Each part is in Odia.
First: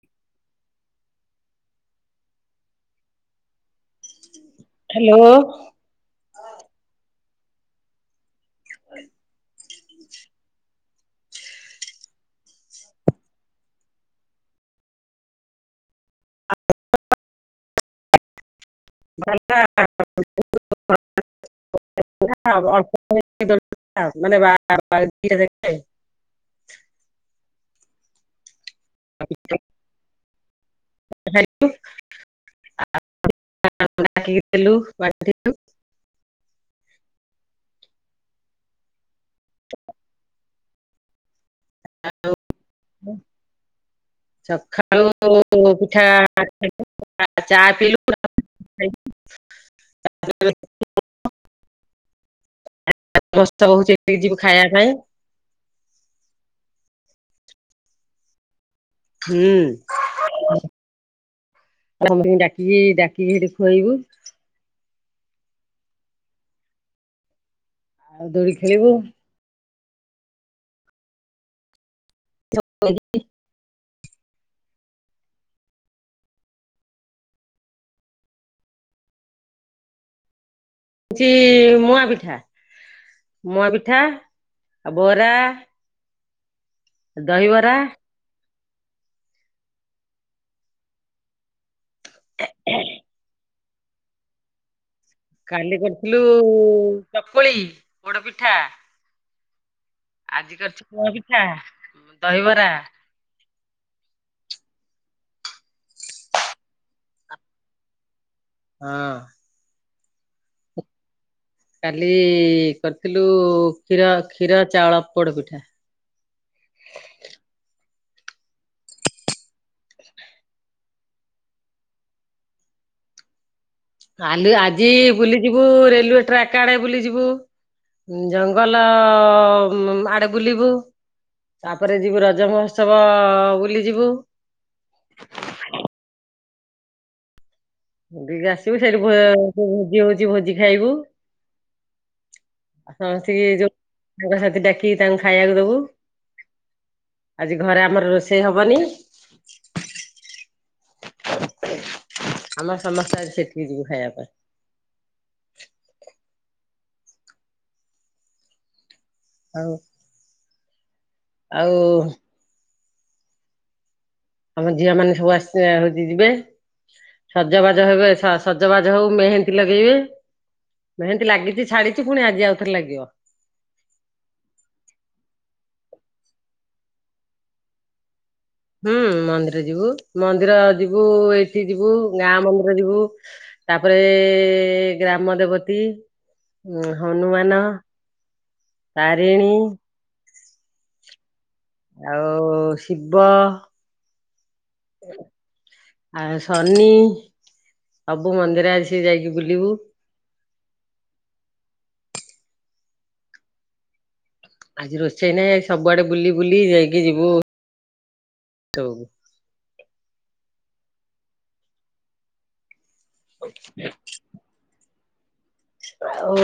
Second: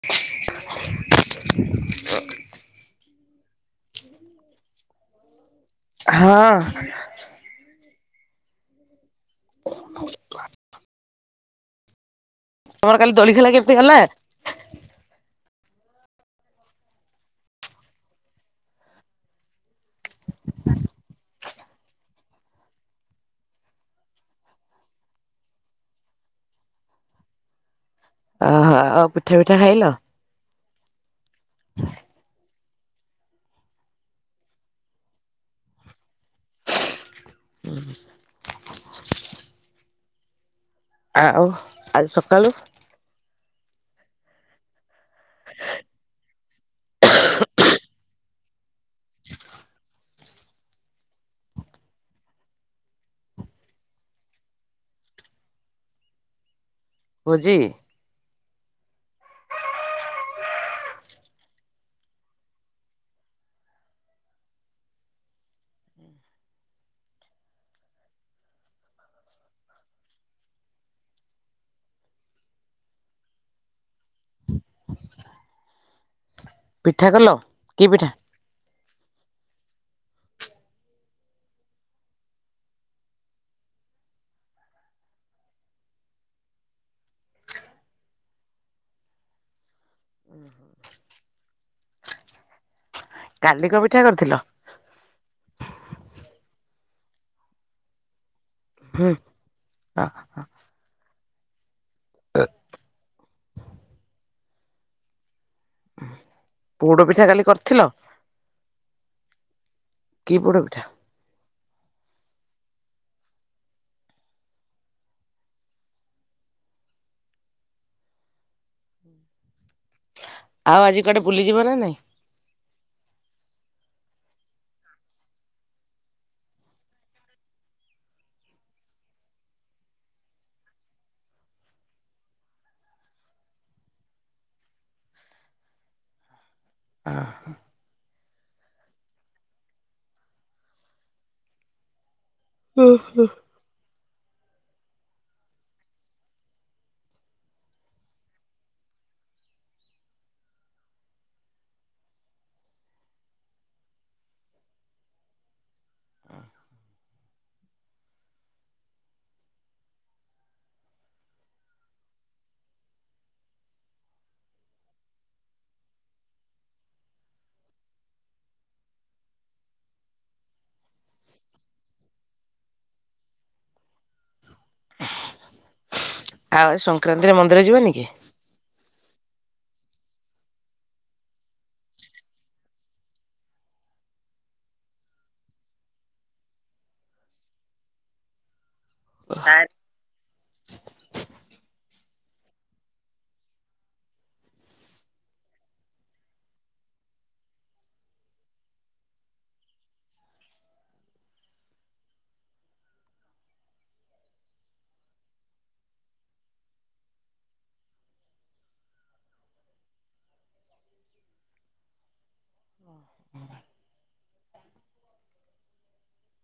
[unintelligible] ହ୍ୟାଲୋ। ହଁ। କଚ୍ [unintelligible] ତମର କାଲି ଦୋଳି ଖେଲା କେମିତି ହେଲା? [inaudible] [inaudible] ଓହୋ ଆଉ ପିଠା ଫିଠା ଖାଇଲ? ଡାଲୁ [unintelligible] ଓ [inaudible] ଆଉ ଆଜି ସକାଳୁ ସଖାଳୁ ପିଠା ଚା ପିଲୁ [unintelligible] [inaudible] [unintelligible] ଯିବ ଖାଇବା ପାଇଁ। ଭୋଜି ହୁଁ। [unintelligible] ଡାକିକି ଡାକିକି ଏଠି ଖୁଆଇବୁ। ଆଉ ଦୋଳି ଖେଳିବୁ। [unintelligible] ପିଠା କଲ କି ପିଠା। ଇଚି ମୂଆଁ ପିଠା ମୁଆଁ ପିଠା ଆଉ ବରା। ଦହିବରା [inaudible] [inaudible] କାଲିି କୋଉ ପିଠା କରିଥିଲ। କାଲି କରିଥିଲୁ ଚକୁଳି ପୋଡ ପିଠା ହୁଁ। ଆଜି କରିଛି ପୁଅ ପିଠା ଦହିବରା। [inaudible] ପୋଡ ପିଠା କାଲି କରିଥିଲ? ହଁ। କି ପୋଡ଼ ପିଠା? କାଲି କରିଥିଲୁ କ୍ଷୀର କ୍ଷୀର ଚାଉଳ ପୋଡ ପିଠା। ଆଉ ଆଜି କୁଆଡେ ବୁଲିଯିବ ନା ନାଇଁ? ଆଲି ଆଜି ବୁଲିଯିବୁ ରେଲୱେ ଟ୍ରାକ୍ ଆଡେ ବୁଲିଯିବୁ। ଉଁ ଜଙ୍ଗଲ ମ ଆଡେ ବୁଲିବୁ। ତାପରେ ଯିବୁ ରଜ ମହୋତ୍ସବ ବୁଲି ଯିବୁ। ଆଁ। ଲିକି ଆସିବୁ ସେଠି ଭୋ ଭୋ ଭୋଜି ହୋଉଚି ଭୋଜି ଖାଇବୁ। ସମସ୍ତିଙ୍କି ଯୋଉ ସାଙ୍କସାଥି ଡାକିକି ତାଙ୍କୁ ଖାଇବାକୁ ଦବୁ। ଆଜି ଘରେ ଆମର ରୋଷେଇ ହବନି? ଆମର ସମସ୍ତେ ଆଜି ସେଠିକି ଯିବୁ ଖାଇବା ପାଇଁ। [inaudible] ଆଉ ଆଉ ଆମ ଝିଅ ମାନେ ସବୁ ଆସିନେ ହୋଉଚି ଯିବେ। ସଜବାଜ ହେବେ ସ ସଜବାଜ ହୋଉ ମେହେନ୍ଦୀ ଲଗେଇବେ। ମେହେନ୍ଦି ଲାଗଚି ଛାଡିଚି ପୁଣି ଆଜି ଆଉଥରେ ଲାଗିବ। ଆଉ ସଂକ୍ରାନ୍ତିରେ ମନ୍ଦିର ଯିବେନି କି? ହୁଁ ମନ୍ଦିର ଯିବୁ ମନ୍ଦିର ଯିବୁ ଏଇଠି ଯିବୁ ଗାଁ ମନ୍ଦିର ଯିବୁ। ତାପରେ ଗ୍ରାମ ଦେବତୀ ଉଁ ହନୁମାନ ତାରିଣୀ ଆଉ ଶିବ ଆ ଶନି ସବୁ ମନ୍ଦିର ଆସିକି ଯାଇକି ବୁଲିବୁ। ଆଜି ରୋଷେଇ ନାହିଁ ଆଜି ସବୁଆଡେ ବୁଲି ବୁଲି ଯାଇଁକି ଯିବୁ [unintelligible] [unintelligible] ଆଉ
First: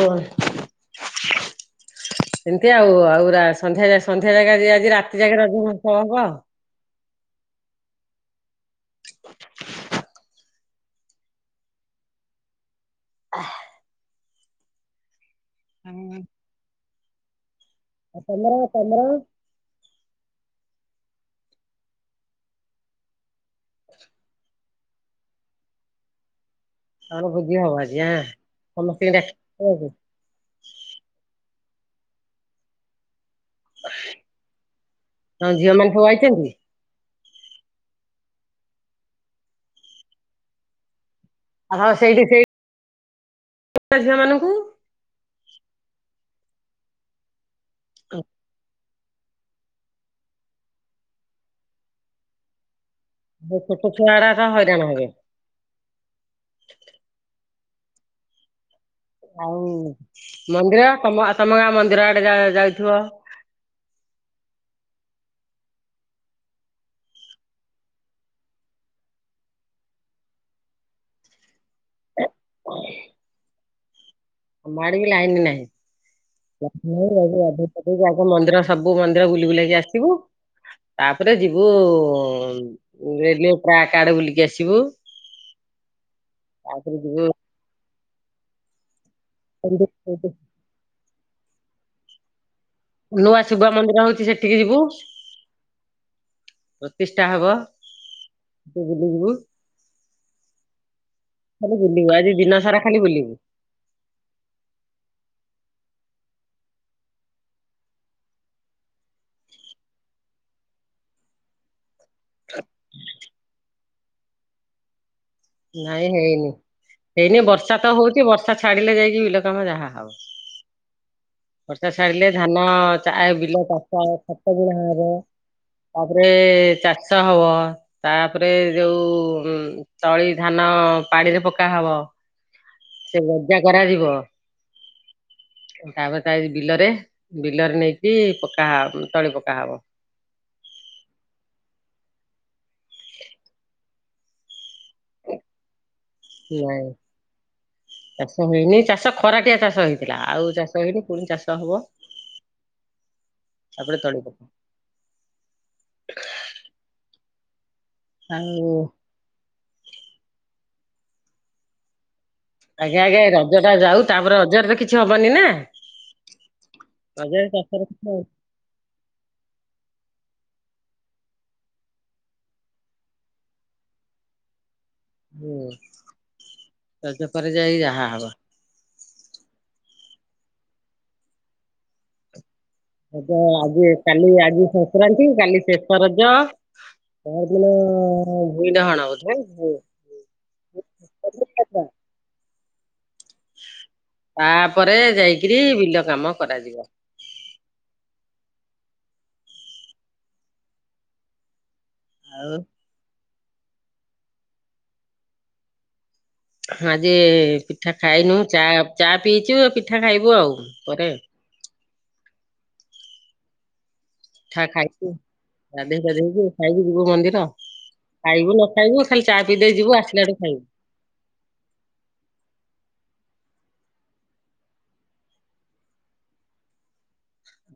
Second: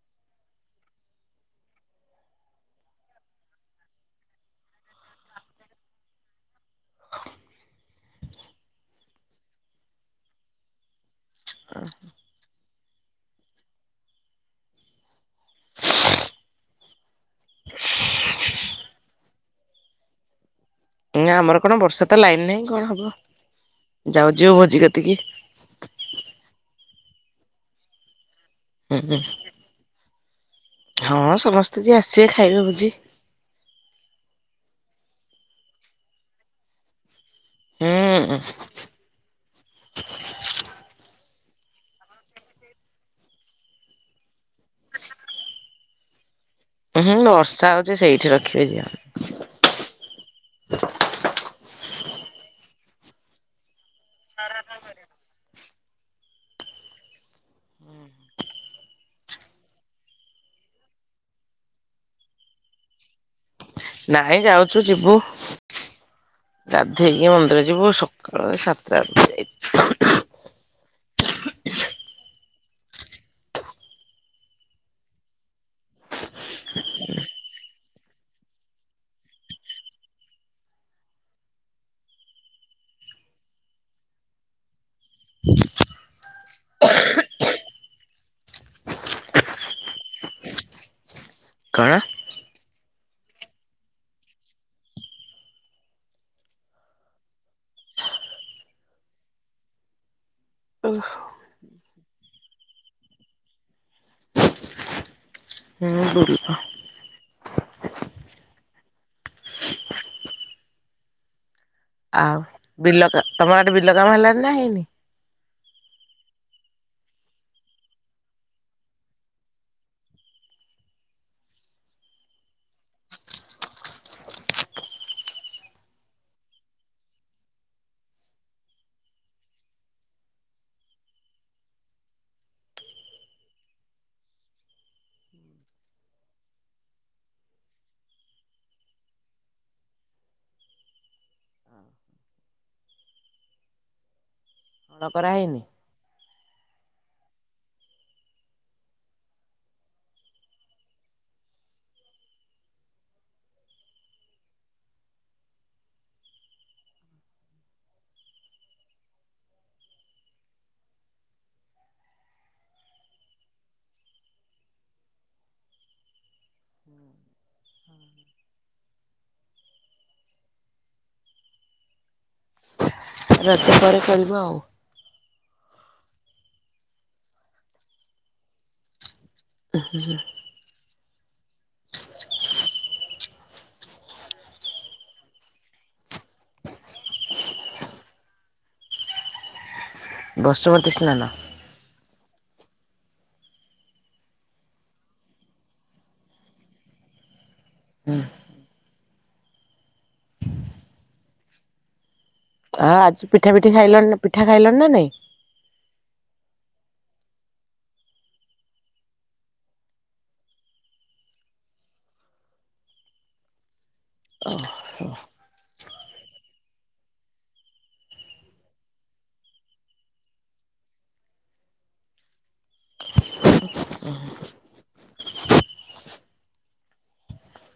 ସେମତି ଆଉ, ଆଉ ସନ୍ଧ୍ୟା ସନ୍ଧ୍ୟା ଜାଗା ଆଜି ରାତି ଯାଗେ ରଜ ମହୋତ୍ସବ ହବ। [unintelligible] ଅଁ ହ। ଆହା। [unintelligible] ଆଉ ତମର, ତମର? ନା, ଆମର କଣ? ବର୍ଷା ତ ଲାଇନ ନାହିଁ, କଣ ହବ? ଯାଉଚି ଯିବୁ ଭୋଜି କତିକି। ତମ ଭୋଜି ହବ ଆଜି ଆଁ, ସମସ୍ତଙ୍କି ଡାକିଥିଲ କି? ହଁ ସମସ୍ତେ ଯିଏ ଆସିବେ, ଖାଇବେ ଭୋଜି। ତମ ଝିଅ ମାନେ ସବୁ ଆଇଚନ୍ତି? ହୁଁ ଆ ହଁ ସେଇଠି ସେଇ ଝିଅ ମାନଙ୍କୁ ହୁଁ, ବର୍ଷା ହଉଛି ସେଇଠି ରଖିବେ ଝିଅ ମାନଙ୍କୁ। ସେଇ ଛୋଟଛୁଆ ଗୁରାକ ହଇରାଣ ହେବେ। ଆଉ, ମନ୍ଦିର, ତମ, ତମ ଗାଁ ମନ୍ଦିର ଆଡେ ଯାଉଥିବ? ନାଇଁ, ଯାଉଚୁ ଯିବୁ। ଗାଧୋଇକି ମନ୍ଦିର ଯିବୁ, ସକାଳ ସାତଟା ବ ଯାଇ [unintelligible] ଆମ ଆଡେ ବି ଲାଇନ ନାହିଁ। ଯାଉନୁ ଆଗେ ଗାଧେଇ ପାଧେଇକି ଆଗ ମନ୍ଦିର ସବୁ ମନ୍ଦିର ବୁଲି ବୁଲାକି ଆସିବୁ ତାପରେ ଯିବୁ, ରେଲୱେ ଟ୍ରାକ୍ ଆଡେ ବୁଲିକି ଆସିବୁ। [unintelligible] ତାପରେ ଯିବୁ [unintelligible] କଣ ନୂଆ ଶିବ ମନ୍ଦିର ହଉଚି, ସେଠିକି ଯିବୁ। ପ୍ରତିଷ୍ଠା ହବ। ବୁଲି ଯିବୁ। ଓହ୍। ଖାଲି ବୁଲିବୁ, ଆଜି ଦିନ ସାରା ଖାଲି ବୁଲିବୁ। ହୁଁ, ବୁଲ। ଆଉ ବିଲ କା, ତମ ଆଡେ ବିଲ କାମ ହେଲାଣିି ନା ହେଇନି? ନାଇଁ ହେଇନି। ହେଇନି, ବର୍ଷା ତ ହଉଚି, ବର୍ଷା ଛାଡିଲେ ଯାଇକି ବିଲ କାମ ଯାହା ହବ। ବର୍ଷା ଛାଡ଼ିଲେ, ଧାନ ଚା, ଏ ବିଲ ଚାଷ ଖତ ବୁଣା ହବ। ତାପରେ ଚାଷ ହବ, ତାପରେ ଯୋଉ ଉଁ ତଳି ଧାନ, ପାଣିରେ ପକାହବ। ସେ ଗଜା କରାଯିବ। ତାପରେ ତା ଏ, ବିଲରେ, ବିଲରେ ନେଇକି ପକା ହ ତଳି ପକା ହବ। [unintelligible] ହଳ କରାହେଇନି? ନାଇଁ। ଚାଷ ହେଇନି। ଚାଷ ଖରାଟିଆ ଚାଷ ହେଇଥିଲା, ଆଉ ଚାଷ ହେଇନି, ପୁଣି ଚାଷ ହବ। ତାପରେ ତଳି ପକା। ଆଉ। ଆଜ୍ଞା ଆଜ୍ଞା ଏଇ ରଜ ଟା ଯାଉ ତାପରେ ରଜରେ ତ କିଛି ହବନି ନା? ରଜରେ ସତରେ କିଛି ହବନି। ରଜ ପରେ କରିବ ଆଉ। ହୁଁ ରଜ ପରେ ଯାଇ ଯାହା ହବ। [unintelligible] ରଜ ଆଜି କାଲି ଆଜି ସଂକ୍ରାନ୍ତି କାଲି ଶେଷ ରଜ। ପର୍ କଣ ଭୂଇଁଡହଣ ବୋଧେ? ବସୁମତୀ ସ୍ନାନ। ଆଚ୍ଛା। ତାପରେ ଯାଇକିରି ବିଲ କାମ କରାଯିବ। ହୁଁ। ଆଉ ଆ ଆଜି ପିଠା ପିଠି ଖାଇଲ ପିଠା ଖାଇଲଣି ନା ନାଇଁ? ହଁ ଆଜି ପିଠା ଖାଇନୁ ଚା ଚା ପିଇଛୁ ପିଠା ଖାଇବୁ ଆଉ ପରେ। ପିଠା ଖାଇବୁ ଗାଧୋଇ ପାଧେଇକି ଖାଇକି ଯିବୁ ମନ୍ଦିର। ଖାଇବୁ ନ ଖାଇବୁ ଖାଲି ଚା ପିଇ ଦେଇ ଯିବୁ ଆସିଲାଠୁ ଖାଇବୁ। ଓହୋ।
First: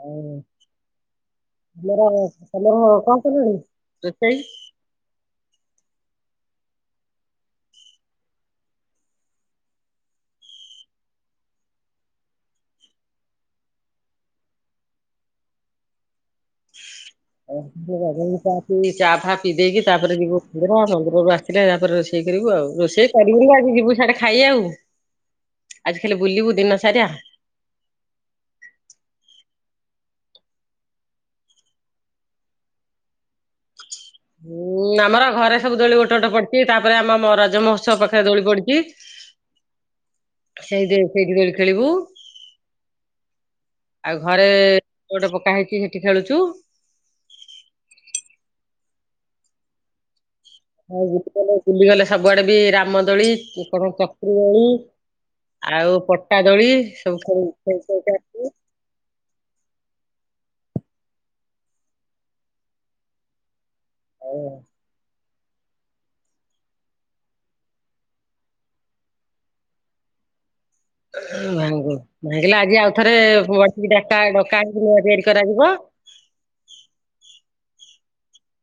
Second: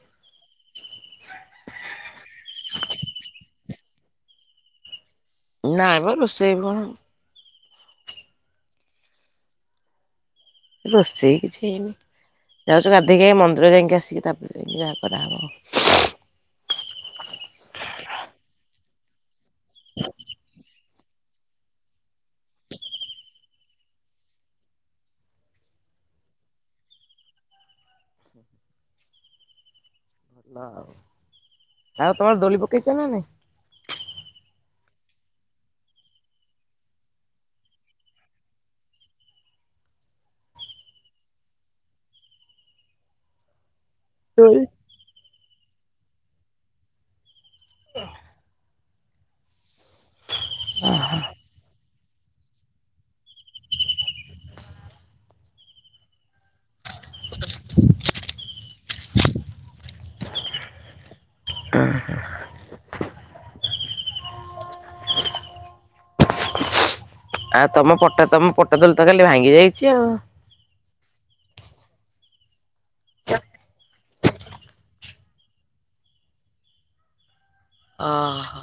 ଆଉ ତମର ତମର କଣ କଲଣି ରୋଷେଇ? ନାଇଁମ ରୋଷେଇ କଣ। ରୋଷେଇ କିଛି ହେଇନି ଯାଉଛୁ ଗାଧୋଇକି ମନ୍ଦିର ଯାଇକି ଆସିକି ତାପରେ ଯାଇକି ଯାହା କରାହବ। [unintelligible] ଚା ଫା ପିଇ ଦେଇକି ତାପରେ ଯିବୁ ମନ୍ଦିର ମନ୍ଦିରରୁ ଆସିଲେ ତାପରେ ରୋଷେଇ। ରୋଷେଇ କରିବୁ ଆଉ ରୋଷେଇ କରିବୁନୁ ଆଜି ଯିବୁ ସିଆଡେ। ଖାଇ ଆଉ ଆଜି ଖାଲି ବୁଲିବୁ ଦିନ ସାରା। ଆଉ ତମର ଦୋଳି ପକେଇଛ ନା ନାଇଁ? ହୁଁ ଆମର ଘରେ ସବୁ ଦୋଳି ଗୋଟେ ଗୋଟେ ପଡିଛି ତାପରେ ଆମ ରଜ ମହୋତ୍ସବ ପାଖରେ ଦୋଳି ପଡିଛି। ସେଇ ସେଇଠି ଦୋଳି ଖେଳିବୁ। ଆଉ ଘରେ ଦୋଳି ଗୋଟେ ପକା ହେଇଛି ସେଇଠି ଖେଳୁଛୁ। ଏ [inaudible] ହଉ ବୁଲିଗଲେ ବୁଲିଗଲେ ସବୁଆଡେ ବି ରାମ ଦୋଳି କଣ ଚକ୍ର ଦୋଳି। ଆଉ ପଟା ଦୋଳି ସବୁ ଖେଳି ଖେଳିକା ଆସିବୁ। [unintelligible] ହଁ। ଆଉ ତମ ପଟା ତମ ପଟା ଦୋଳି ତ ଖାଲି ଭାଙ୍ଗି ଯାଇଛି ଆଉ। ଭାଙ୍ଗୁ ଭାଗିଲେ ଆଜି ଆଉ ଥରେ ବସିକି ଡକା ହେଇକି ନୂଆ ତିଆରି କରାଯିବ। ଅ ହଁ।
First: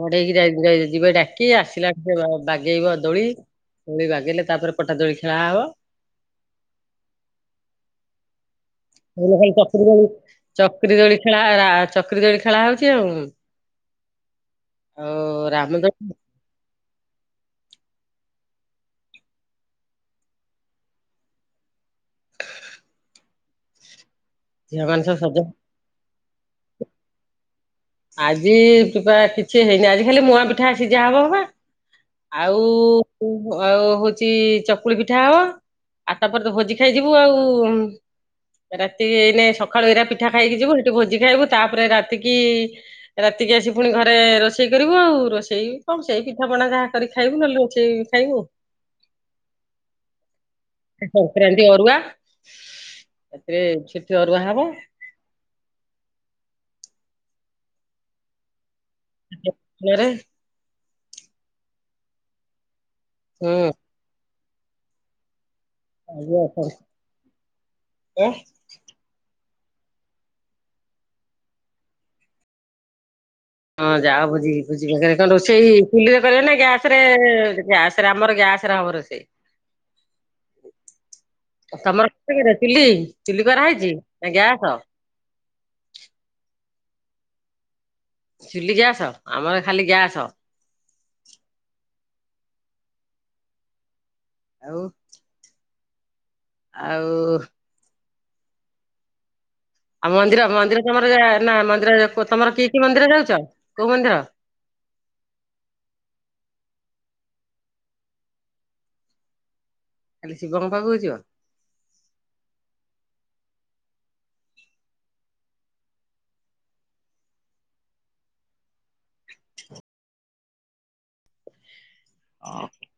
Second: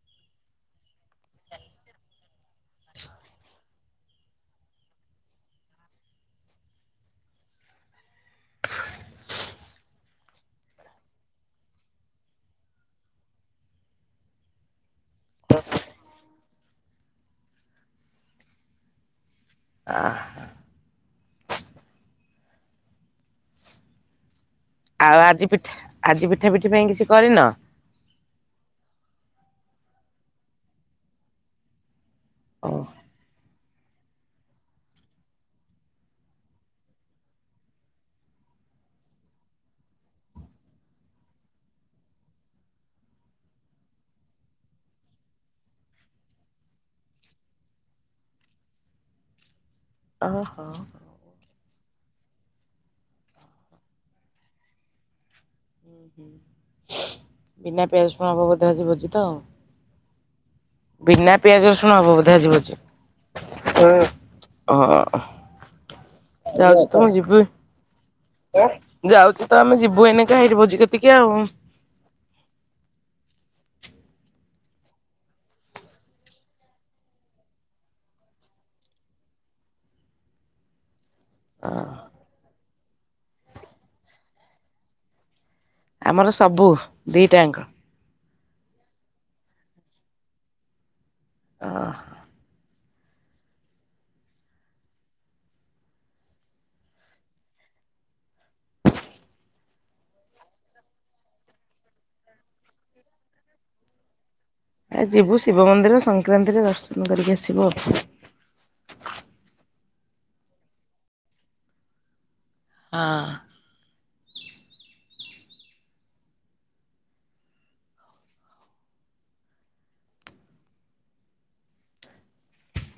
ବଢେଇକି ଯାଇ ଯାଇ ଯିବେ ଡାକି ଆସିଲା ସେ ବାଗେଇବ ଦୋଳି। ଦୋଳି ବାଗେଇଲେ ତାପରେ ପଟା ଦୋଳି ଖେଳା ହବ। ଖାଲି ଚକ୍ରୀ ଦୋଳି ଚକ୍ରୀ ଦୋଳି ଖେଳା ଚକ୍ରୀ ଦୋଳି ଖେଳା ହଉଛି ଆଉ। ହଉ ରାମ ଦୋ ଆଁ ଝିଅ ମାନେ ସବୁ ଆଉ ସଜ ଆଜି ପିଠା ଆଜି ପିଠା ପିଠି ପାଇଁ କିଛି କରିନ? ଆଜି କିବା କିଛି ହେଇନି ଆଜି ଖାଲି ମୁଆଁ ପିଠା ସିଝା ହବ ବା ଆଉ ଉଁ କୁ ଆଉ ହଉଛି ଚକୁଳି ପିଠା ହବ। ଆଉ ତାପରେ ତ ଭୋଜି ଖାଇଯିବୁ ଆଉ। ରାତିରେ ଏଇନେ ସକାଳୁ ଏଇରା ପିଠା ଖାଇକି ଯିବୁ। ସେଠି ଭୋଜି ଖାଇବୁ ତାପରେ ରାତିକି ରାତିକି ଆସି ପୁଣି ଘରେ ରୋଷେଇ କରିବୁ ଆଉ ରୋଷେଇ କଣ ସେଇ ପିଠା ପଣା ଯାହା କରିକି ଖାଇବୁ ନ ଲୁଚେଇ ଖାଇବୁ। ଅ ହ। ସଂକ୍ରାନ୍ତି ଅରୁଆ ସେଥିରେ ସେଥିରେ ସେଠି ଅରୁଆ ହବ। [unintelligible] ବିନା ପିଆଜ ରସୁଣ ହବ ବୋଧେ ଆଜି ଭୋଜିଟା ଆଉ। ଦିନରେ ବିନା ପିଆଜ ରସୁଣ ହବ ବୋଧେ ଆଜି ଭୋଜି। ହୁଁ। ହୁଁ ହଁ। ଯାଉଚି ତମେ ଯିବ ବି ଯାଉଚୁ ତ ଆମେ ଯିବୁ ଏନେକେ ହେଇଟି ଭୋଜି କତିକି ଆଉ। ହଁ ଯାଅ ଭୋଜି କି [unintelligible] କଣ ରୋଷେଇ ଚୁଲିରେ କରିବ ନା ଗ୍ୟାସରେ ଗ୍ୟାସରେ ଆମର ଗ୍ୟାସ ହେରା ହବ ରୋଷେଇ। ତମର [unintelligible] ଚୁଲି ଚୁଲି କରାହେଇଚି ନା ଗ୍ୟାସ? ଆମର ସବୁ ଦିଇଟାଙ୍କ। ଚୁଲି ଗ୍ୟାସ ଆମର ଖାଲି ଗ୍ୟାସ। ଓହୋ। ଆଉ ଆଉ ଆଉ ମନ୍ଦିର ମନ୍ଦିର ତମର ଯା ନା ମନ୍ଦିର ପ ତମର କି କି ମନ୍ଦିର ଯାଉଚ କୋଉ ମନ୍ଦିର? ଆ ଯିବୁ ଶିବ ମନ୍ଦିର ସଂକ୍ରାନ୍ତିରେ ଦର୍ଶନ କରିକି ଆସିବୁ ଆଉ। ଖାଲି ଶିବଙ୍କ ପାଖକୁ ଯିବ। ହଁ। [unintelligible]